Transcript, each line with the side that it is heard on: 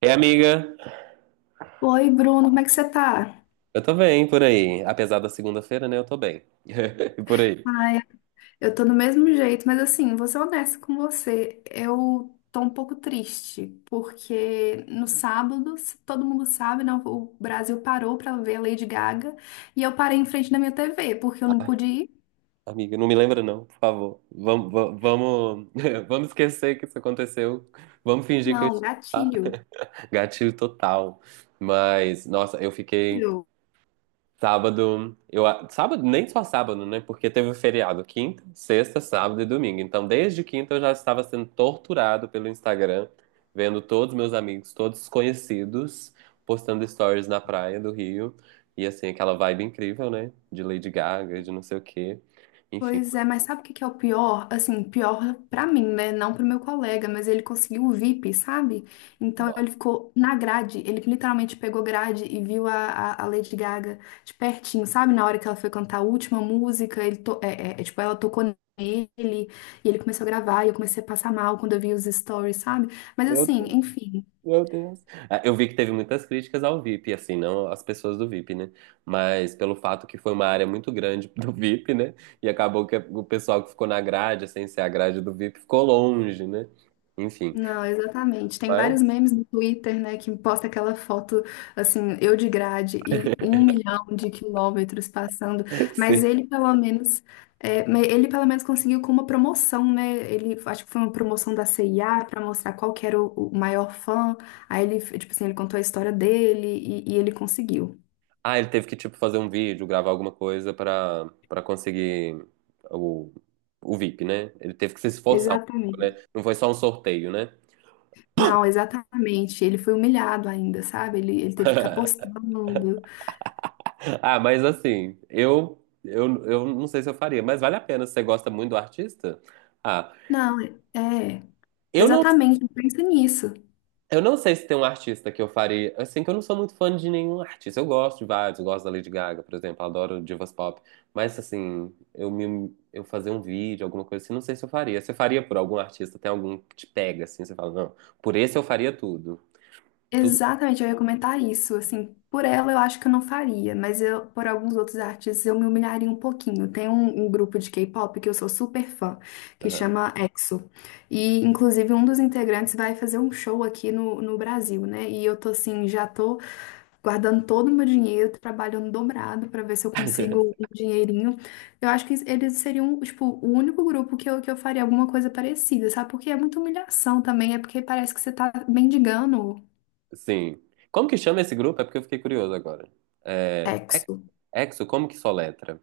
right: Ei, amiga,
left: Oi, Bruno, como é que você tá?
right: eu tô bem por aí. Apesar da segunda-feira, né? Eu tô bem. E por aí.
left: Ai, eu tô do mesmo jeito, mas assim, vou ser honesta com você. Eu tô um pouco triste, porque no sábado, se todo mundo sabe, né, o Brasil parou pra ver a Lady Gaga e eu parei em frente da minha TV, porque eu não pude ir.
right: Amiga, não me lembra não, por favor. Vamos, vamos esquecer que isso aconteceu. Vamos fingir que eu
left: Não,
right: estive.
left: gatilho.
right: Gatilho total. Mas, nossa, eu fiquei. Sábado, sábado, nem só sábado, né? Porque teve o feriado, quinta, sexta, sábado e domingo. Então, desde quinta eu já estava sendo torturado pelo Instagram, vendo todos meus amigos, todos os conhecidos, postando stories na praia do Rio. E assim, aquela vibe incrível, né? De Lady Gaga, de não sei o quê. Enfim,
left: Pois
right: foi...
left: é, mas sabe o que que é o pior? Assim, pior pra mim, né? Não pro meu colega, mas ele conseguiu o VIP, sabe? Então
right: Nossa.
left: ele ficou na grade, ele literalmente pegou grade e viu a Lady Gaga de pertinho, sabe? Na hora que ela foi cantar a última música, tipo, ela tocou nele e ele começou a gravar e eu comecei a passar mal quando eu vi os stories, sabe? Mas
right: Meu
left: assim, enfim,
right: Meu Deus. Eu vi que teve muitas críticas ao VIP, assim, não às pessoas do VIP, né? Mas pelo fato que foi uma área muito grande do VIP, né? E acabou que o pessoal que ficou na grade, sem ser a grade do VIP, ficou longe, né? Enfim,
left: não, exatamente. Tem
right: mas
left: vários memes no Twitter, né, que posta aquela foto, assim, eu de grade e um milhão de quilômetros passando. Mas
right: sim.
left: ele, pelo menos, ele pelo menos conseguiu com uma promoção, né? Ele, acho que foi uma promoção da CIA para mostrar qual que era o maior fã. Aí ele, tipo assim, ele contou a história dele e ele conseguiu.
right: Ah, ele teve que, tipo, fazer um vídeo, gravar alguma coisa pra conseguir o, o VIP, né? Ele teve que se esforçar um pouco,
left: Exatamente.
right: né? Não foi só um sorteio, né?
left: Não, exatamente. Ele foi humilhado ainda, sabe? Ele teve que ficar postando.
right: Ah, mas assim, eu não sei se eu faria, mas vale a pena. Se você gosta muito do artista? Ah,
left: Não, é. é,
right: eu não,
left: Exatamente, pensa nisso.
right: eu não sei se tem um artista que eu faria. Assim, que eu não sou muito fã de nenhum artista. Eu gosto de vários, eu gosto da Lady Gaga, por exemplo, adoro divas pop. Mas assim, eu fazer um vídeo, alguma coisa assim, não sei se eu faria. Você faria por algum artista? Tem algum que te pega assim? Você fala, não, por esse eu faria tudo. Tudo.
left: Exatamente, eu ia comentar isso. Assim, por ela eu acho que eu não faria, mas eu, por alguns outros artistas eu me humilharia um pouquinho. Tem um grupo de K-pop que eu sou super fã, que
right: Aham.
left: chama EXO. E, inclusive, um dos integrantes vai fazer um show aqui no Brasil, né? E eu tô assim, já tô guardando todo o meu dinheiro, tô trabalhando dobrado pra ver se eu consigo um dinheirinho. Eu acho que eles seriam, tipo, o único grupo que eu faria alguma coisa parecida, sabe? Porque é muita humilhação também, é porque parece que você tá mendigando.
right: Sim. Como que chama esse grupo? É porque eu fiquei curioso agora. É, Ex-
left: EXO.
right: Exo, como que soletra?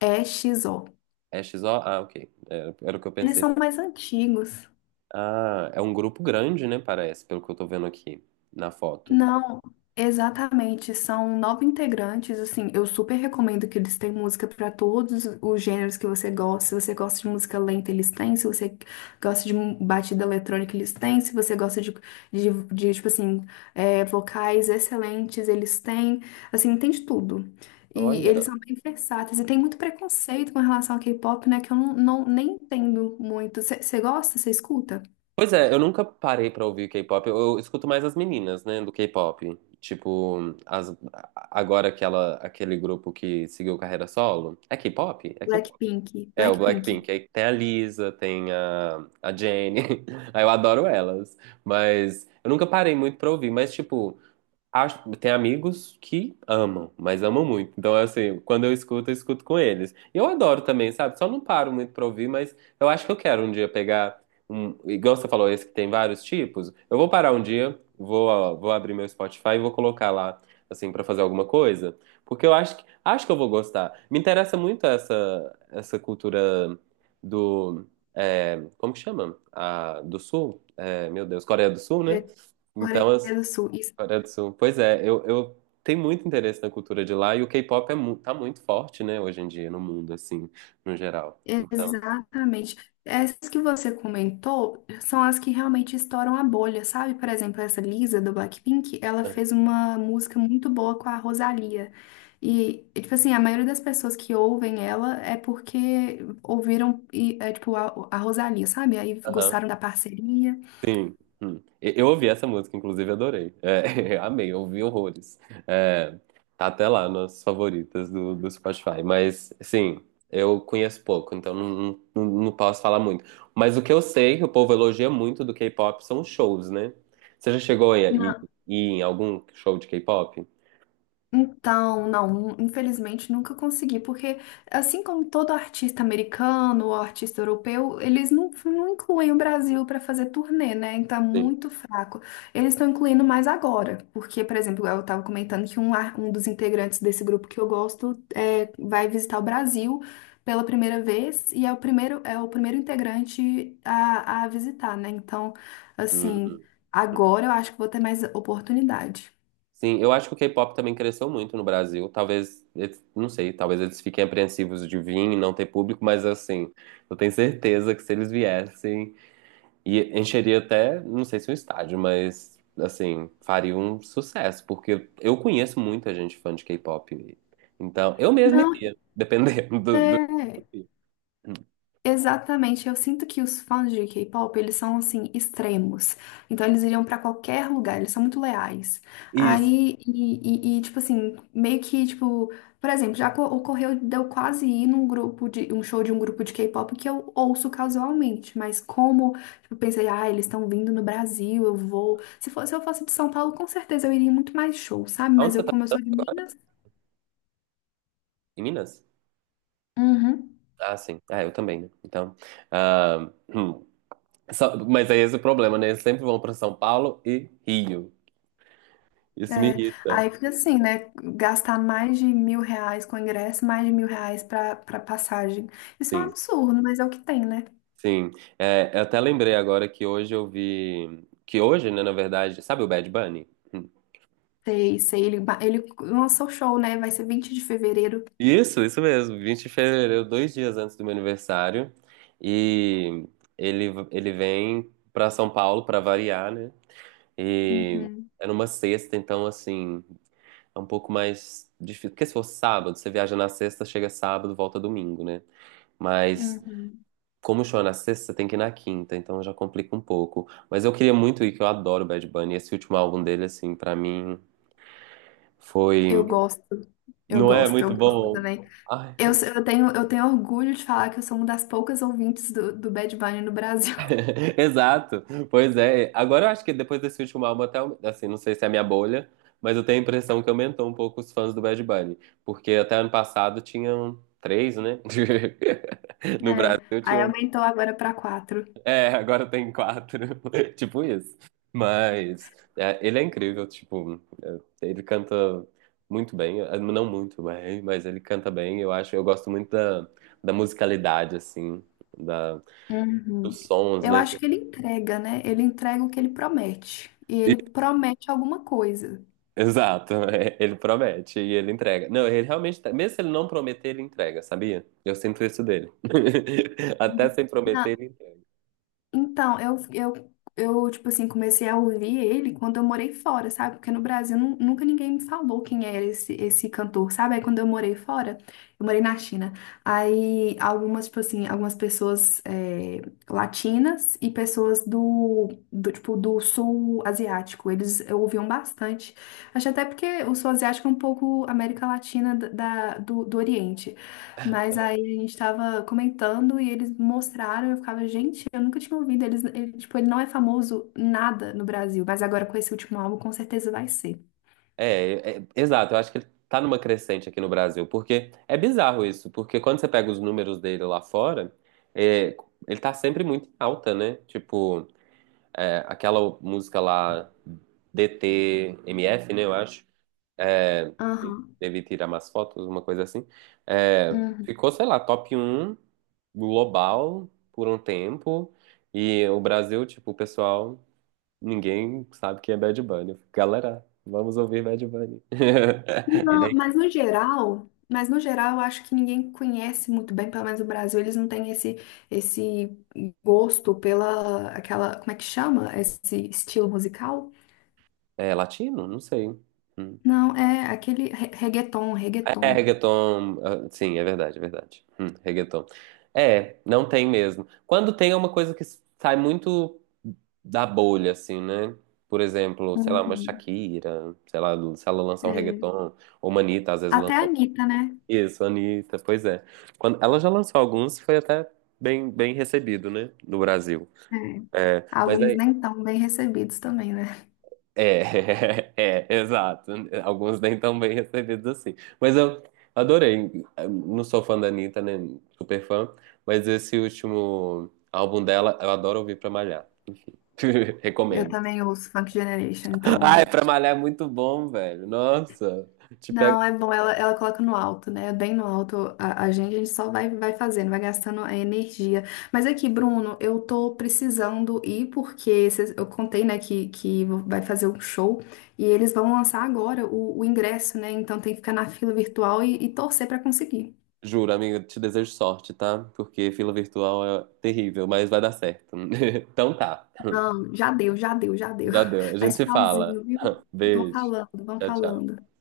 left: E X O.
right: É XO? Ah, ok. Era o que eu
left: Eles
right: pensei.
left: são mais antigos.
right: Ah, é um grupo grande, né? Parece, pelo que eu tô vendo aqui na foto.
left: Não, exatamente. São 9 integrantes. Assim, eu super recomendo que eles têm música para todos os gêneros que você gosta. Se você gosta de música lenta, eles têm. Se você gosta de batida eletrônica, eles têm. Se você gosta de, vocais excelentes, eles têm. Assim, tem de tudo. E
right: Olha.
left: eles são bem versáteis. E tem muito preconceito com relação ao K-pop, né? Que eu não, não- nem entendo muito. Você gosta? Você escuta?
right: Pois é, eu nunca parei pra ouvir K-pop. Eu escuto mais as meninas, né, do K-pop. Tipo, agora aquele grupo que seguiu carreira solo. É K-pop? É K-pop.
left: Blackpink,
right: É, o
left: Blackpink,
right: Blackpink. Aí tem a Lisa, tem a Jennie. Aí eu adoro elas. Mas eu nunca parei muito pra ouvir. Mas, tipo. Acho, tem amigos que amam, mas amam muito. Então, é assim, quando eu escuto com eles. E eu adoro também, sabe? Só não paro muito pra ouvir, mas eu acho que eu quero um dia pegar um. Igual você falou, esse que tem vários tipos. Eu vou parar um dia, vou, ó, vou abrir meu Spotify e vou colocar lá, assim, pra fazer alguma coisa. Porque acho que eu vou gostar. Me interessa muito essa cultura do. É, como que chama? Ah, do Sul? É, meu Deus, Coreia do Sul, né?
left: é, Coreia
right: Então, as-
left: do Sul, isso,
right: Coreia do Sul. Pois é, eu tenho muito interesse na cultura de lá e o K-pop é mu tá muito forte, né, hoje em dia no mundo, assim, no geral. Então,
left: exatamente. Essas que você comentou são as que realmente estouram a bolha, sabe? Por exemplo, essa Lisa do Blackpink, ela
right: aham,
left: fez uma música muito boa com a Rosalia. E, é, tipo assim, a maioria das pessoas que ouvem ela é porque ouviram, a Rosalia, sabe? Aí
right: aham,
left: gostaram da parceria.
right: sim. Hum. E- Eu ouvi essa música, inclusive, adorei. É, eu amei, eu ouvi horrores. É, tá até lá nas favoritas do Spotify. Mas, sim, eu conheço pouco, então não posso falar muito. Mas o que eu sei que o povo elogia muito do K-pop são os shows, né? Você já chegou ir em algum show de K-pop?
left: Então, não, infelizmente nunca consegui, porque assim como todo artista americano ou artista europeu, eles não incluem o Brasil para fazer turnê, né? Então é
right: Sim.
left: muito fraco. Eles estão incluindo mais agora, porque, por exemplo, eu estava comentando que um dos integrantes desse grupo que eu gosto é, vai visitar o Brasil pela primeira vez e é o primeiro integrante a visitar, né? Então, assim,
right: Uhum.
left: agora eu acho que vou ter mais oportunidade.
right: Sim, eu acho que o K-pop também cresceu muito no Brasil. Talvez, eles- não sei, talvez eles fiquem apreensivos de vir e não ter público, mas assim, eu tenho certeza que se eles viessem, e encheria até, não sei se um estádio, mas assim, faria um sucesso, porque eu conheço muita gente fã de K-pop. Então, eu mesmo
left: Não.
right: iria, dependendo do...
left: Exatamente, eu sinto que os fãs de K-pop, eles são assim extremos. Então eles iriam pra qualquer lugar, eles são muito leais.
right: Isso.
left: Aí e, tipo assim, meio que tipo, por exemplo, ocorreu de eu quase ir num grupo de um show de um grupo de K-pop que eu ouço casualmente, mas como tipo, eu pensei, ah, eles estão vindo no Brasil, eu vou. Se fosse, se eu fosse de São Paulo, com certeza eu iria em muito mais show, sabe? Mas
right: Onde
left: eu
right: você tá?
left: como eu sou de Minas,
right: Em Minas?
left: uhum.
right: Ah, sim. Ah, eu também, né? Então, ah, Só- esse é o problema, né? Eles sempre vão para São Paulo e Rio. Isso me
left: É,
right: irrita.
left: aí fica assim, né? Gastar mais de R$ 1.000 com ingresso, mais de R$ 1.000 pra, pra passagem. Isso é um
right: Sim,
left: absurdo, mas é o que tem, né?
right: sim. É, eu até lembrei agora que hoje eu vi. Que hoje, né, na verdade. Sabe o Bad Bunny? Hum.
left: Sei, sei, ele, ele lançou o show, né? Vai ser 20 de fevereiro.
right: Isso mesmo. 20 de fevereiro, dois dias antes do meu aniversário. E ele, ele vem para São Paulo para variar, né? E
left: Uhum,
right: é numa sexta, então, assim, é um pouco mais difícil. Porque se for sábado, você viaja na sexta, chega sábado, volta domingo, né? Mas
left: uhum.
right: como o show é na sexta, você tem que ir na quinta, então já complica um pouco. Mas eu queria muito ir, que eu adoro o Bad Bunny. Esse último álbum dele, assim, pra mim
left: Eu
right: foi.
left: gosto, eu
right: Não é
left: gosto,
right: muito
left: eu gosto
right: bom.
left: também.
right: Ai,
left: Eu, eu tenho orgulho de falar que eu sou uma das poucas ouvintes do Bad Bunny no Brasil.
right: exato, pois é. Agora eu acho que depois desse último álbum, até, assim, não sei se é a minha bolha, mas eu tenho a impressão que aumentou um pouco os fãs do Bad Bunny. Porque até ano passado tinham 3, né? No
left: É,
right: Brasil
left: aí
right: tinham.
left: aumentou agora pra quatro.
right: É, agora tem 4. Tipo isso. Mas é, ele é incrível, tipo. Ele canta muito bem, não muito bem, mas ele canta bem. Eu acho, eu gosto muito da musicalidade, assim, da,
left: Uhum.
right: dos sons,
left: Eu
right: né?
left: acho
right: que-
left: que ele entrega, né? Ele entrega o que ele promete. E ele promete alguma coisa.
right: Exato, ele promete e ele entrega. Não, ele realmente, tá- mesmo se ele não prometer, ele entrega, sabia? Eu sinto isso dele. Até
left: Uhum.
right: sem prometer,
left: Na-
right: ele entrega.
left: Então, eu, tipo assim, comecei a ouvir ele quando eu morei fora, sabe? Porque no Brasil nunca ninguém me falou quem era esse cantor, sabe? Aí quando eu morei fora, eu morei na China. Aí algumas, tipo assim, algumas pessoas é, latinas e pessoas do sul asiático, eles ouviam bastante. Acho até porque o sul asiático é um pouco América Latina do Oriente. Mas aí a gente tava comentando e eles mostraram, eu ficava, gente, eu nunca tinha ouvido. Eles, ele, tipo, ele não é famoso nada no Brasil, mas agora com esse último álbum com certeza vai ser.
right: Exato, eu acho que ele tá numa crescente aqui no Brasil, porque é bizarro isso, porque quando você pega os números dele lá fora, é, ele tá sempre muito em alta, né? Tipo, é, aquela música lá, DTMF, né? Eu acho.
left: Aham.
right: Deve tirar mais fotos, uma coisa assim. É,
left: Uhum.
right: ficou, sei lá, top 1 global por um tempo. E o Brasil, tipo, o pessoal, ninguém sabe quem é Bad Bunny. Eu fico, galera, vamos ouvir Bad Bunny.
left: Não,
right: Ele
left: mas no geral, eu acho que ninguém conhece muito bem, pelo menos o Brasil, eles não têm esse gosto pela aquela, como é que chama? Esse estilo musical?
right: é, é latino? Não sei. Hum.
left: Não, é aquele reggaeton,
right: É,
left: reggaeton.
right: reggaeton. Sim, é verdade, é verdade. Reggaeton. É, não tem mesmo. Quando tem é uma coisa que sai muito da bolha, assim, né? Por exemplo, sei lá, uma
left: Uhum.
right: Shakira, sei lá, se ela lançar um
left: É.
right: reggaeton, ou uma Anitta, às vezes lança
left: Até a Anitta, né?
right: isso, Anitta, pois é. Quando, ela já lançou alguns, foi até bem recebido, né? No Brasil.
left: É.
right: É, mas
left: Alguns
right: é
left: nem tão bem recebidos também, né?
right: É, é, exato. Alguns nem tão bem recebidos assim. Mas eu adorei. Não sou fã da Anitta, né? Super fã. Mas esse último álbum dela, eu adoro ouvir pra malhar.
left: Eu
right: Recomendo.
left: também ouço Funk Generation,
right: Ai,
left: então
right: pra malhar é muito bom, velho. Nossa. Te pego.
left: não, é bom, ela coloca no alto, né? Bem no alto a gente só vai, vai fazendo, vai gastando a energia. Mas aqui, Bruno, eu tô precisando ir porque eu contei, né, que vai fazer um show e eles vão lançar agora o ingresso, né? Então tem que ficar na fila virtual e torcer pra conseguir.
right: Juro, amiga, te desejo sorte, tá? Porque fila virtual é terrível, mas vai dar certo. Então tá.
left: Já deu, já deu, já deu.
right: Já deu. A gente
left: Mas
right: se fala.
left: tchauzinho, viu? Vão
right: Beijo.
left: falando, vão
right: Tchau, tchau.
left: falando.